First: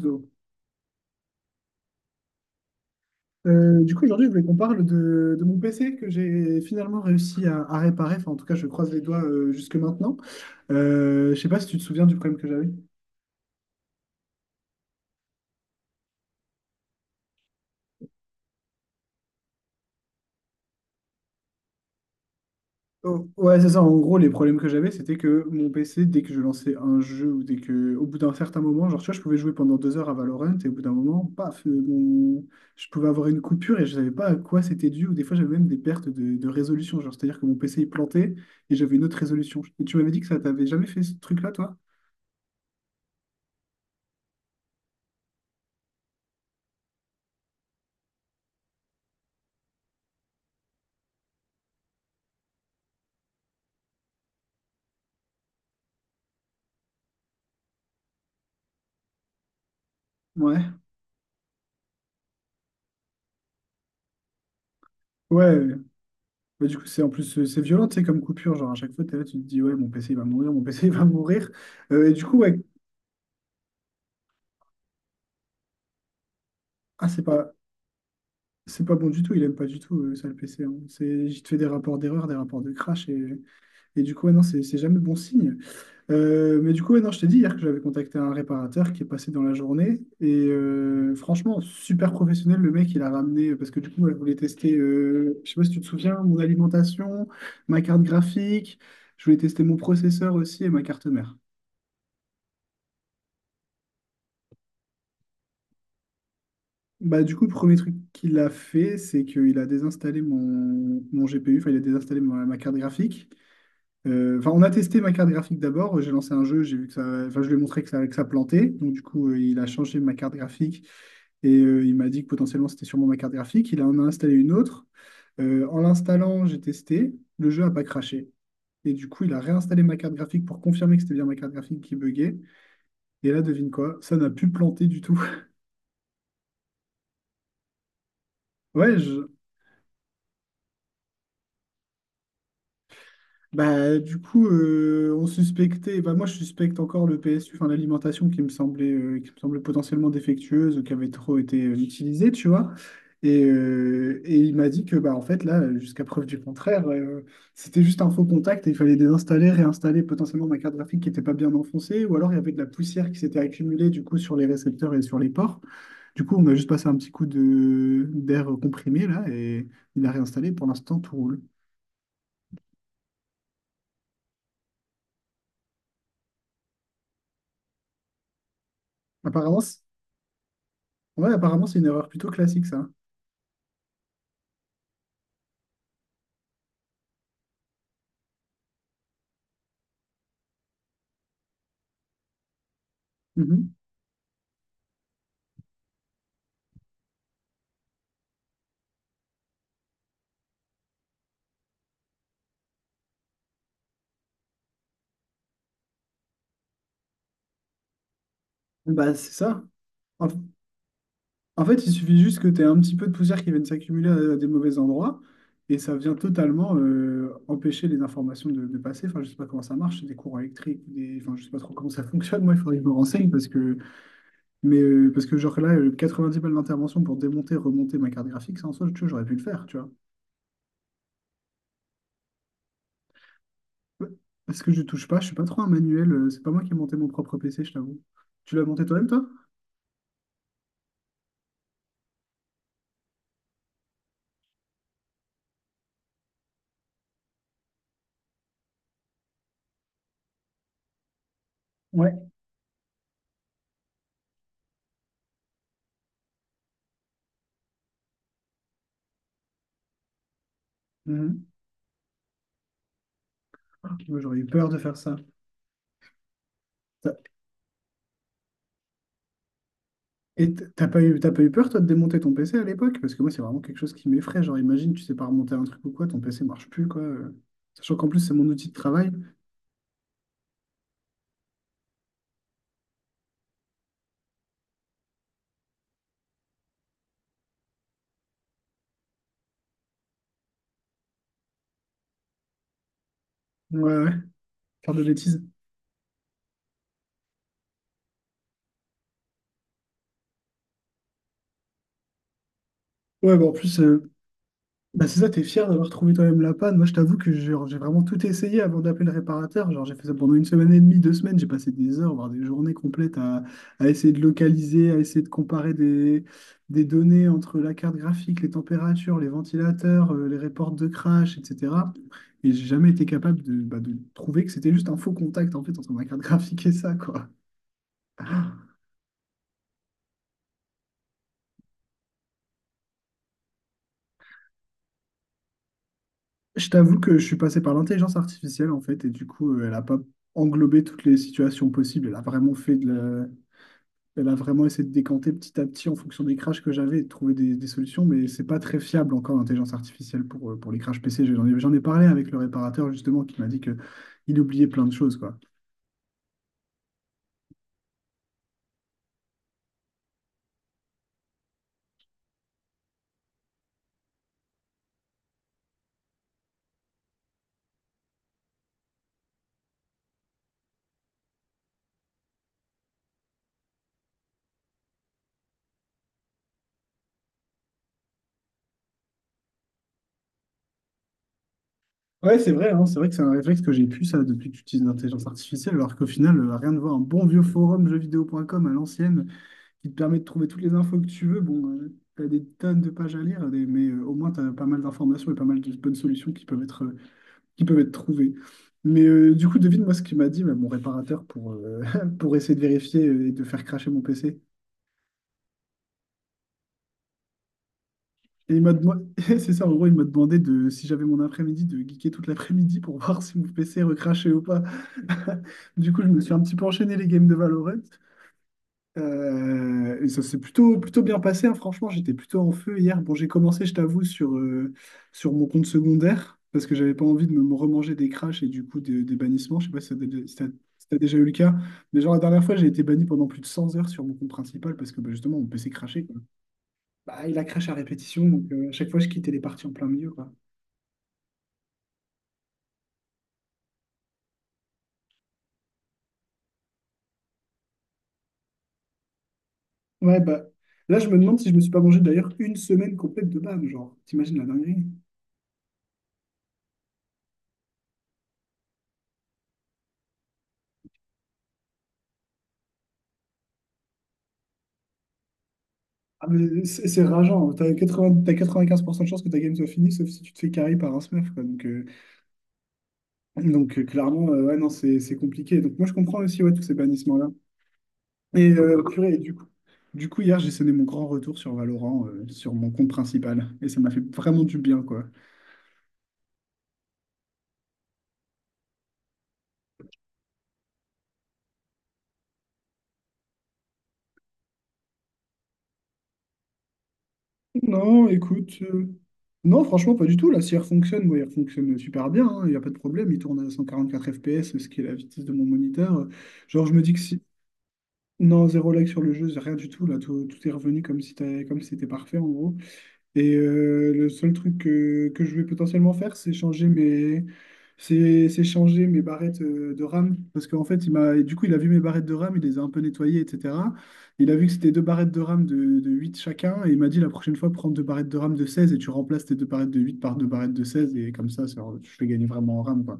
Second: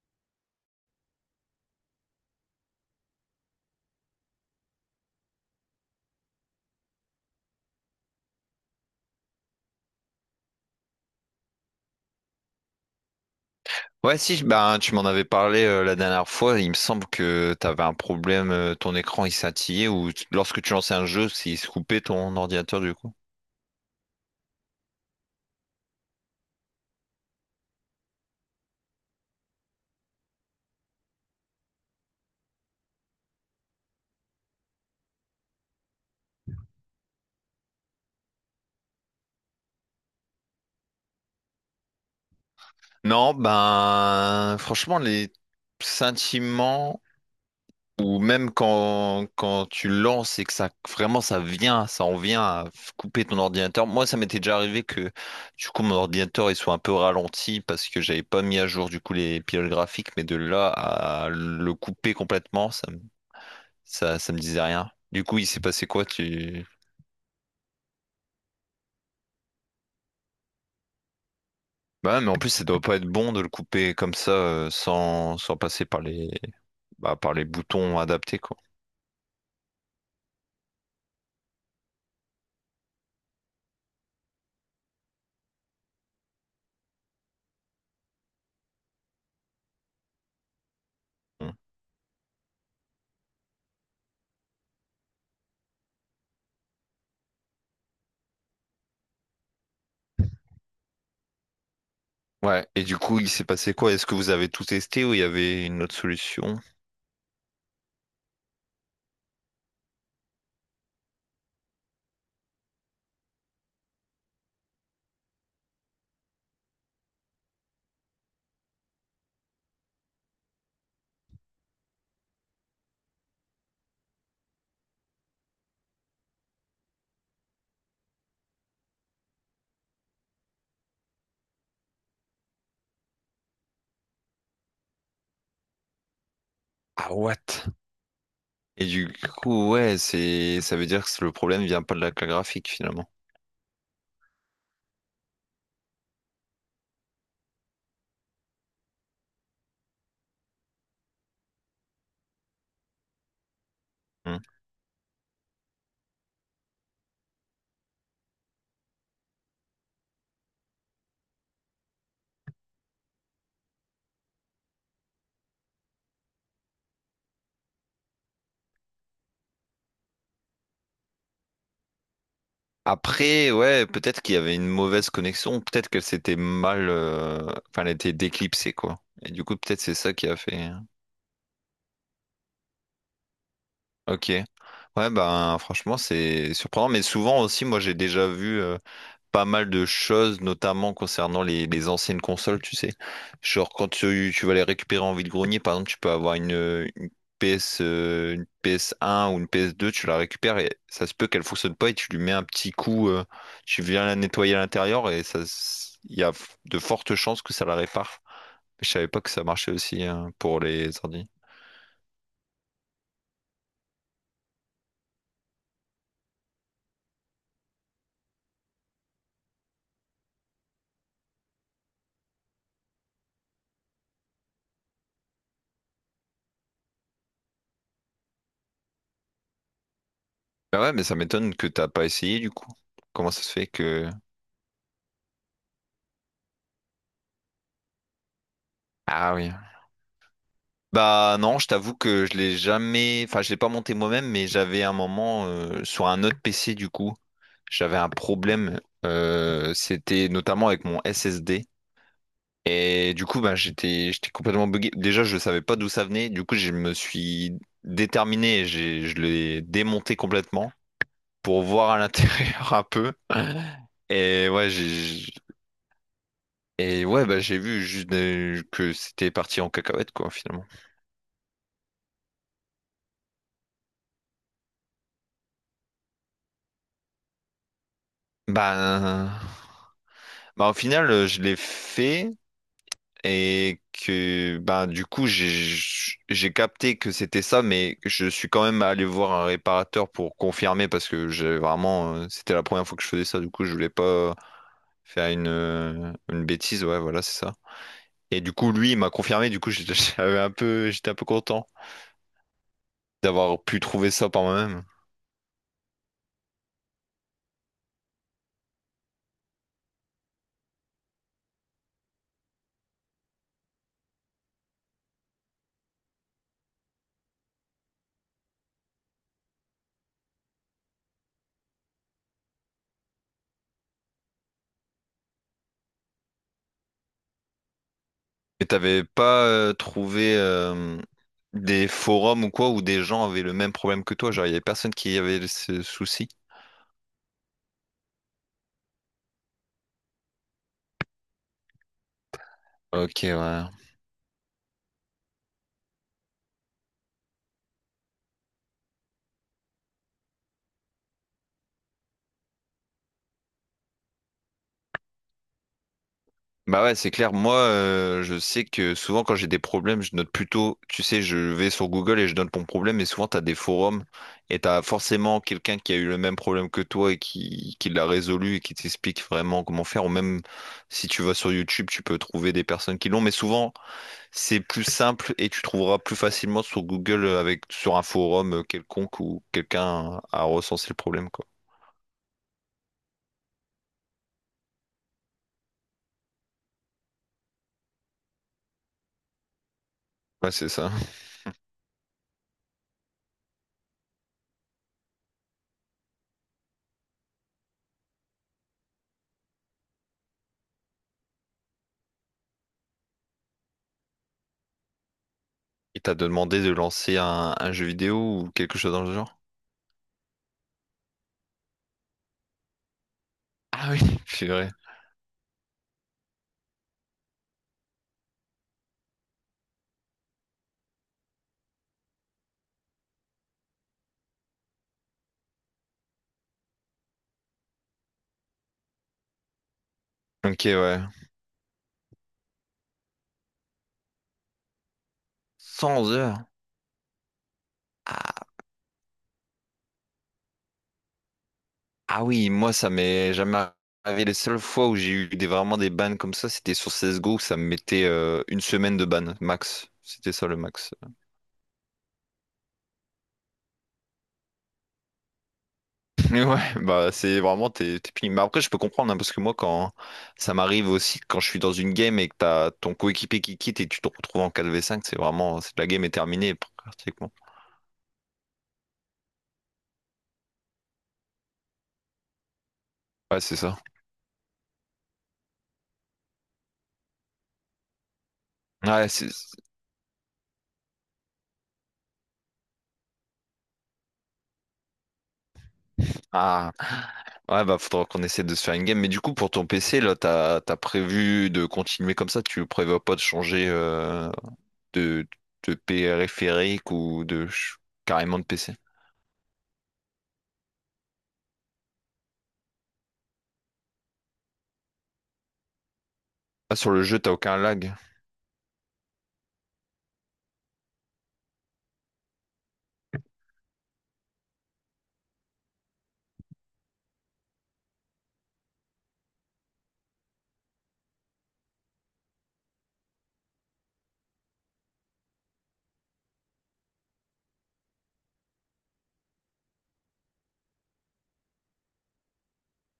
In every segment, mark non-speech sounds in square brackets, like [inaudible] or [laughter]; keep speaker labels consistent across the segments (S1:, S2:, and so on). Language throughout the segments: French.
S1: Go. Du coup, aujourd'hui, je voulais qu'on parle de mon PC que j'ai finalement réussi à réparer. Enfin, en tout cas, je croise les doigts jusque maintenant. Je sais pas si tu te souviens du problème que j'avais.
S2: Ouais, si, ben, tu m'en avais parlé la dernière fois. Il me semble que tu avais un problème, ton écran il scintillait ou lorsque tu lançais un jeu, il se coupait ton ordinateur du coup.
S1: Oh, ouais, c'est ça. En gros, les problèmes que j'avais, c'était que mon PC, dès que je lançais un jeu ou dès que, au bout d'un certain moment, genre, tu vois, je pouvais jouer pendant 2 heures à Valorant et au bout d'un moment, paf, je pouvais avoir une coupure et je savais pas à quoi c'était dû. Ou des fois, j'avais même des pertes de résolution. Genre, c'est-à-dire que mon PC, il plantait et j'avais une autre résolution. Et tu m'avais dit que ça t'avait jamais fait ce truc-là, toi?
S2: Non, ben, franchement, les sentiments ou même quand tu lances et que ça vraiment ça vient, ça en vient à couper ton ordinateur. Moi, ça m'était déjà arrivé que du coup mon ordinateur il soit un peu ralenti parce que j'avais pas mis à jour du coup les pilotes graphiques, mais de là
S1: Ouais.
S2: à le couper complètement, Ça me disait rien. Du coup, il s'est
S1: Ouais,
S2: passé quoi,
S1: bah,
S2: tu...
S1: du coup, c'est en plus, c'est violent, tu sais, comme coupure. Genre, à chaque fois, t'es là, tu te dis, ouais, mon PC, il va mourir, mon PC, il va mourir. Et
S2: Bah,
S1: du
S2: ouais, mais en
S1: coup,
S2: plus,
S1: ouais,
S2: ça doit pas être bon de le couper comme ça, sans passer par les,
S1: ah,
S2: bah,
S1: c'est
S2: par les
S1: pas,
S2: boutons adaptés, quoi.
S1: c'est pas bon du tout, il aime pas du tout, ça, le PC, hein. C'est, il te fait des rapports d'erreur, des rapports de crash, et du coup, ouais, non, c'est jamais bon signe. Mais du coup, ouais, non, je t'ai dit hier que j'avais contacté un réparateur qui est passé dans la journée. Et
S2: Mm.
S1: franchement, super professionnel, le mec, il a ramené, parce que du coup, elle voulait tester, je sais pas si tu te souviens, mon alimentation, ma carte graphique, je voulais tester mon processeur aussi et ma carte mère.
S2: Ouais, et du coup, il s'est passé quoi? Est-ce que vous avez tout testé ou il y avait une autre solution?
S1: Bah, du coup, le premier truc qu'il a fait, c'est qu'il a désinstallé mon GPU, enfin, il a désinstallé ma carte graphique. Enfin, on a testé ma carte graphique d'abord. J'ai lancé un jeu, j'ai vu que ça, enfin, je lui ai montré que ça plantait. Donc, du coup, il a changé ma carte graphique et il m'a dit que potentiellement c'était sûrement ma carte graphique. Il en a installé une autre. En l'installant, j'ai testé. Le jeu n'a pas craché. Et du coup, il a réinstallé ma carte graphique pour confirmer que c'était bien ma carte graphique qui buguait. Et là, devine quoi? Ça n'a plus planté du tout. [laughs]
S2: Ah, what? Et
S1: Ouais,
S2: du
S1: je-
S2: coup, ouais, ça veut dire que le problème vient pas de la carte graphique, finalement.
S1: Bah, du coup, on suspectait, bah, moi je suspecte encore le PSU, enfin l'alimentation qui me semblait, qui me semble potentiellement défectueuse, ou qui avait trop été utilisée, tu vois. Et
S2: Mm.
S1: il m'a dit que, bah, en fait, là, jusqu'à preuve du contraire, c'était juste un faux contact et il fallait désinstaller, réinstaller potentiellement ma carte graphique qui n'était pas bien enfoncée, ou alors il y avait de la poussière qui s'était accumulée du coup sur les récepteurs et sur les ports. Du coup, on a juste passé un petit coup de d'air comprimé là et il a réinstallé. Pour l'instant, tout roule.
S2: Après, ouais, peut-être qu'il y avait une mauvaise connexion, peut-être qu'elle s'était mal, enfin, elle était déclipsée, quoi. Et du coup,
S1: Apparemment,
S2: peut-être c'est ça qui a fait.
S1: Ouais, apparemment, c'est une erreur plutôt classique, ça.
S2: Ok. Ouais, ben franchement, c'est surprenant, mais souvent aussi, moi j'ai déjà vu pas mal de choses, notamment concernant les anciennes consoles, tu sais. Genre
S1: Mhm.
S2: quand tu vas les récupérer en vide-grenier, par exemple, tu peux avoir une PS, une PS1 ou une PS2, tu la récupères et ça se peut qu'elle fonctionne pas et tu lui mets un petit coup, tu viens la nettoyer à l'intérieur et ça, il y a de fortes chances que ça la répare. Je savais
S1: Bah,
S2: pas que
S1: c'est
S2: ça
S1: ça.
S2: marchait aussi
S1: En,
S2: hein, pour les ordi.
S1: en fait, il suffit juste que tu aies un petit peu de poussière qui vienne s'accumuler à des mauvais endroits et ça vient totalement empêcher les informations de passer. Enfin, je sais pas comment ça marche, c'est des courants électriques. Enfin, je sais pas trop comment ça [laughs] fonctionne. Moi, il faudrait que je me renseigne parce que genre là, 90 balles d'intervention pour démonter, remonter ma carte graphique, ça en soi, tu vois, j'aurais pu le faire, tu vois.
S2: Bah ouais, mais ça m'étonne que t'as pas essayé du coup. Comment ça se fait
S1: Ouais.
S2: que...
S1: Parce que je touche pas, je suis pas trop un manuel, c'est pas moi qui ai monté mon propre PC, je t'avoue. Tu l'as monté toi-même, toi?
S2: Ah oui. Bah non, je t'avoue que je l'ai jamais... Enfin, je l'ai pas monté moi-même, mais j'avais un moment sur un autre PC du coup. J'avais un problème. C'était notamment avec mon SSD.
S1: Ouais.
S2: Et du coup, bah, j'étais complètement buggé. Déjà, je savais pas d'où ça venait. Du coup, je me suis déterminé et je l'ai démonté complètement, pour voir à l'intérieur [laughs] un peu.
S1: Moi, j'aurais eu
S2: Et
S1: peur
S2: ouais,
S1: de faire ça. T'as-
S2: bah j'ai vu juste que c'était parti en cacahuète, quoi,
S1: Et t-
S2: finalement.
S1: t'as pas eu, t'as pas eu peur, toi, de démonter ton PC à l'époque? Parce que moi, c'est vraiment quelque chose qui m'effraie. Genre, imagine, tu sais pas remonter un truc ou quoi, ton PC marche plus, quoi. Sachant qu'en plus, c'est mon outil de travail.
S2: Bah, bah au final je l'ai fait et que bah du coup j'ai capté que c'était ça, mais je suis quand même allé voir un réparateur pour confirmer parce que j'ai vraiment c'était la première fois que je faisais ça, du coup je
S1: Ouais,
S2: voulais
S1: ouais,
S2: pas
S1: faire de
S2: faire
S1: bêtises.
S2: une bêtise, ouais, voilà, c'est ça. Et du coup, lui il m'a confirmé, du coup j'étais [laughs] j'étais un peu content,
S1: Ouais, bah en
S2: d'avoir
S1: plus,
S2: pu
S1: euh,
S2: trouver ça par moi-même.
S1: Bah c'est ça, t'es fier d'avoir trouvé toi-même la panne. Moi, je t'avoue que genre, j'ai vraiment tout essayé avant d'appeler le réparateur. Genre, j'ai fait ça pendant une semaine et demie, 2 semaines. J'ai passé des heures, voire des journées complètes à essayer de localiser, à essayer de comparer des données entre la carte graphique, les températures, les ventilateurs, les reports de crash, etc. Et j'ai jamais été capable de, bah, de trouver que c'était juste un faux contact en fait entre ma carte graphique et ça, quoi.
S2: Et t'avais pas trouvé des forums ou quoi où des gens avaient le même problème que toi, genre il y avait personne qui avait ce souci.
S1: Je t'avoue que je suis passé par l'intelligence artificielle en fait, et du coup, elle n'a pas englobé toutes les situations possibles. Elle a vraiment fait de
S2: Ok,
S1: la-
S2: ouais.
S1: Elle a vraiment essayé de décanter petit à petit en fonction des crashs que j'avais et de trouver des solutions, mais c'est pas très fiable encore l'intelligence artificielle pour les crashs PC. J'en ai parlé avec le réparateur justement qui m'a dit que il oubliait plein de choses, quoi.
S2: Bah ouais, c'est clair. Moi, je sais que souvent quand j'ai des problèmes, je note plutôt, tu sais, je vais sur Google et je note mon problème, et souvent t'as des forums et t'as forcément quelqu'un qui a eu le même problème que toi et qui l'a résolu et qui t'explique vraiment comment faire. Ou même si tu vas sur YouTube, tu peux trouver des personnes qui l'ont, mais souvent c'est plus simple et tu trouveras plus facilement sur Google avec sur un forum quelconque où quelqu'un a recensé le problème, quoi.
S1: Ouais, c'est vrai, hein, c'est vrai que c'est un réflexe que j'ai pu ça depuis que j'utilise l'intelligence artificielle, alors qu'au final, rien de voir un bon vieux forum jeuxvideo.com à l'ancienne qui te permet de trouver
S2: Ouais,
S1: toutes
S2: c'est
S1: les
S2: ça.
S1: infos que
S2: [laughs]
S1: tu veux. Bon, tu as des tonnes de pages à lire, mais au moins tu as pas mal d'informations et pas mal de bonnes solutions qui peuvent être trouvés. Mais du coup, devine-moi ce qu'il m'a dit, mais mon réparateur, [laughs] pour essayer de vérifier et de faire cracher mon PC.
S2: Il t'a demandé de lancer un jeu vidéo ou
S1: Et il m'a
S2: quelque chose
S1: demandé,
S2: dans le
S1: [laughs]
S2: genre?
S1: c'est ça, en gros, il m'a demandé de, si j'avais mon après-midi, de geeker toute l'après-midi pour [laughs] voir si mon PC
S2: Ah oui, [laughs]
S1: recrachait ou
S2: c'est
S1: pas.
S2: vrai.
S1: [laughs] Du coup, je me suis un petit peu enchaîné les games de Valorant. Et ça s'est plutôt, plutôt bien passé, hein. Franchement, j'étais plutôt en feu hier. Bon, j'ai commencé, je t'avoue, sur mon compte secondaire parce que j'avais pas envie de me remanger des crashs et du coup des bannissements. Je sais pas si t'as dé- si t'as-
S2: Ok,
S1: si t'as
S2: ouais.
S1: déjà eu le cas, mais genre la dernière fois, j'ai été banni pendant plus de 100 heures sur mon compte principal parce que bah, justement, mon PC
S2: Cent
S1: crashait, quoi.
S2: heures.
S1: Bah, il a crash à répétition, donc
S2: Ah,
S1: à chaque fois, je quittais les parties en plein milieu, quoi.
S2: ah oui, moi, ça m'est jamais arrivé. Les seules fois où j'ai eu vraiment des bans comme ça, c'était sur CSGO où ça me mettait une semaine de ban, max.
S1: Ouais,
S2: C'était
S1: bah
S2: ça le max.
S1: là, je me demande si je me suis pas mangé d'ailleurs une semaine complète de ban, genre, t'imagines la dinguerie?
S2: Mais ouais, bah c'est vraiment tes feelings. Mais après, je peux comprendre, hein, parce que moi, quand ça m'arrive aussi, quand je suis dans une game et que t'as ton coéquipier qui quitte et tu te retrouves en 4v5, la game est
S1: Ah,
S2: terminée
S1: mais c'est
S2: pratiquement.
S1: rageant. T'as 80, t'as 95% de chances que ta game soit finie, sauf si tu te fais carry par un smurf, quoi. Donc, euh,
S2: Ouais, c'est
S1: donc
S2: ça.
S1: euh, clairement, ouais, non, c'est compliqué. Donc, moi, je comprends aussi ouais, tous ces bannissements-là.
S2: Ouais,
S1: Purée, et
S2: c'est.
S1: du coup, hier, j'ai sonné mon grand retour sur Valorant, sur mon compte principal. Et ça m'a fait vraiment du bien, quoi.
S2: Ah. Ouais, bah faudra qu'on essaie de se faire une game. Mais du coup, pour ton PC, là, t'as prévu de continuer comme ça? Tu prévois pas de changer de, de périphérique ou de
S1: Non,
S2: carrément de
S1: écoute.
S2: PC?
S1: euh, Non, franchement, pas du tout. La CR fonctionne, moi, elle fonctionne super bien, hein. Il n'y a pas de problème. Il tourne à 144 FPS, ce qui est la vitesse de mon moniteur. Genre, je
S2: Ah,
S1: me
S2: sur
S1: dis que
S2: le jeu,
S1: si.
S2: t'as aucun lag?
S1: Non, zéro like sur le jeu, rien du tout. Là, tout est revenu comme si c'était parfait, en gros. Le seul truc que je vais potentiellement faire, c'est changer mes barrettes de RAM. Parce qu'en fait, il m'a, du coup, il a vu mes barrettes de RAM, il les a un peu nettoyées, etc. Il a vu que c'était deux barrettes de RAM de 8 chacun. Et il m'a dit la prochaine fois, prends deux barrettes de RAM de 16 et tu remplaces tes deux barrettes de 8 par deux barrettes de seize. Et comme ça, je fais gagner vraiment en RAM, quoi.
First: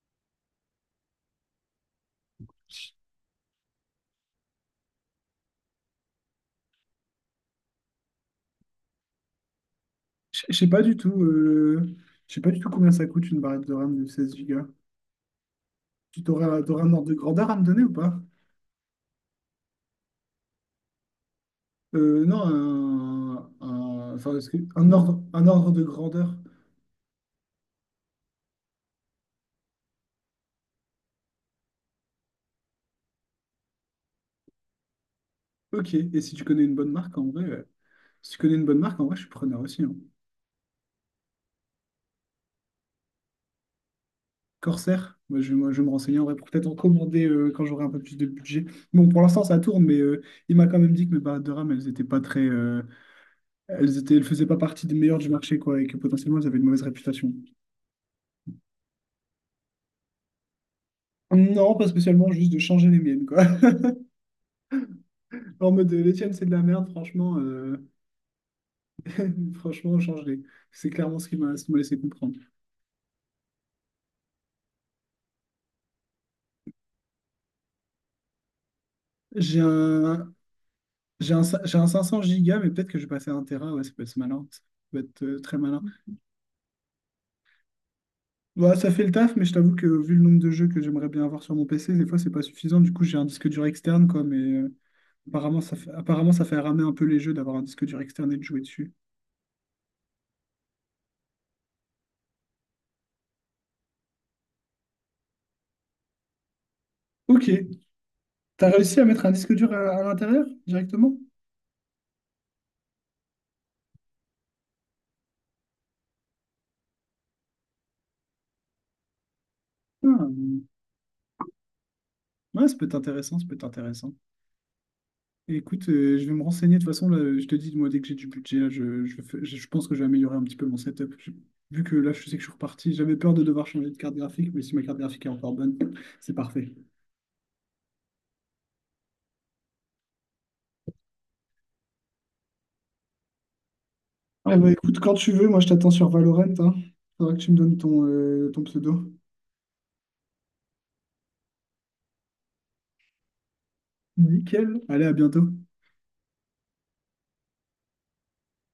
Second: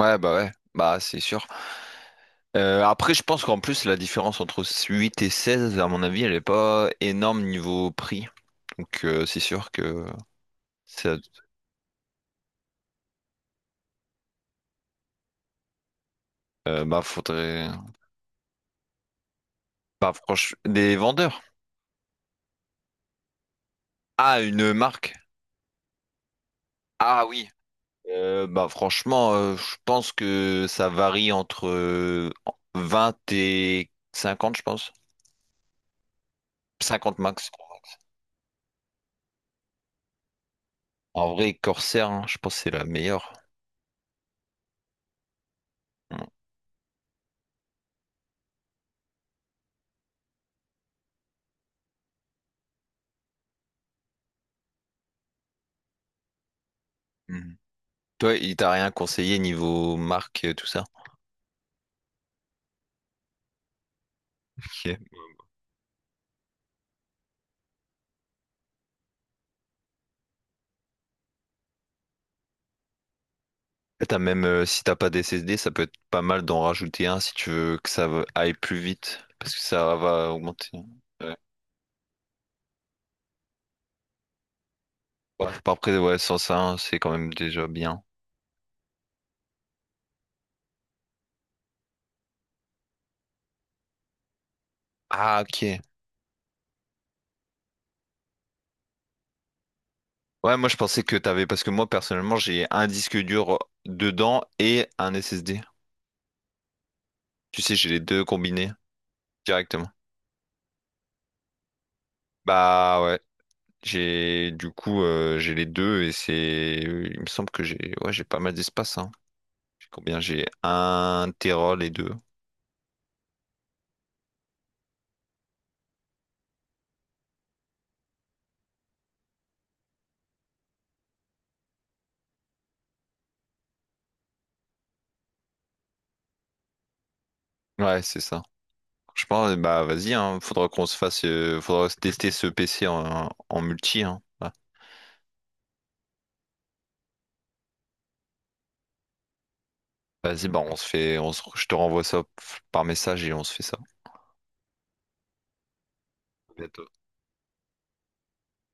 S2: Ouais, bah c'est sûr. Après, je pense qu'en plus, la différence entre 8 et 16, à mon avis, elle est pas énorme niveau prix. Donc, c'est sûr que
S1: Je sais pas du
S2: ça,
S1: tout. Je sais pas du tout combien ça coûte une barrette de RAM de 16 Go. Tu t'auras un
S2: bah,
S1: ordre de grandeur à me
S2: faudrait,
S1: donner ou pas?
S2: bah, franchement, des vendeurs.
S1: Non, enfin,
S2: Ah, une
S1: un
S2: marque.
S1: ordre, un ordre de grandeur.
S2: Ah oui. Bah, franchement, je pense que ça varie entre 20 et 50, je pense.
S1: Ok, et si tu connais une bonne marque,
S2: 50
S1: en vrai,
S2: max.
S1: si tu connais une bonne marque, en vrai, je suis preneur aussi, hein.
S2: En vrai, Corsair, hein, je pense que c'est la meilleure.
S1: Corsair, moi, je vais me renseigner en
S2: Mm.
S1: vrai pour peut-être en commander quand j'aurai un peu plus de budget. Bon, pour l'instant, ça tourne, mais il m'a quand même dit que mes barrettes de RAM, elles étaient pas très, elles faisaient pas partie des meilleures du marché, quoi, et que potentiellement, elles avaient une mauvaise réputation.
S2: Mm. Toi, il t'a rien conseillé niveau marque, tout ça?
S1: Non, pas spécialement, juste de changer les miennes, quoi. [laughs]
S2: Ok.
S1: En mode, les tiennes, c'est de la merde, franchement. Franchement, changer. C'est clairement ce qui m'a laissé comprendre.
S2: Et t'as même, si t'as pas des SSD, ça peut être pas mal d'en rajouter un si tu veux que ça aille plus vite, parce
S1: J'ai
S2: que ça va
S1: un,
S2: augmenter.
S1: j'ai
S2: Ouais.
S1: un, cin- j'ai un 500 gigas, mais peut-être que je vais passer à 1 Tera. Ouais, ça peut être malin. Ça peut être
S2: Ouais.
S1: très
S2: Bah,
S1: malin.
S2: après, ouais, sans ça, hein, c'est quand même déjà bien.
S1: Ouais, ça fait le taf, mais je t'avoue que vu le nombre de jeux que j'aimerais bien avoir sur mon PC, des fois, c'est pas suffisant. Du coup, j'ai un disque dur externe, quoi. Mais euh,
S2: Ah,
S1: apparemment,
S2: ok.
S1: ça fait ramer un peu les jeux d'avoir un disque dur externe et de jouer dessus.
S2: Ouais, moi je pensais que t'avais, parce que moi personnellement, j'ai un disque dur dedans et un SSD.
S1: Ok.
S2: Tu sais, j'ai les deux
S1: T'as
S2: combinés
S1: réussi à mettre un disque dur à,
S2: directement.
S1: à l'intérieur directement?
S2: Bah ouais, j'ai les deux et il me semble que j'ai, ouais, j'ai pas mal d'espace, hein. J'ai combien?
S1: Ah,
S2: J'ai un téra les deux.
S1: ouais, ça peut être intéressant. Ça peut être intéressant. Écoute, je vais me renseigner. De toute façon, là, je te dis, moi, dès que j'ai du budget, là, je pense que je vais améliorer un petit peu mon setup. Vu que là, je sais que je suis reparti, j'avais peur de devoir changer de carte graphique, mais si ma carte graphique est encore bonne, c'est parfait.
S2: Ouais, c'est ça. Je pense, bah vas-y, hein, faudra qu'on se fasse, faudra se tester ce PC en multi, hein. Voilà.
S1: Ah bah écoute, quand tu veux, moi je t'attends sur Valorant, hein. Faudra que tu me donnes ton pseudo.
S2: Vas-y, bah on se fait, je te renvoie ça par message et on se fait ça.
S1: Nickel. Allez, à bientôt.
S2: À bientôt.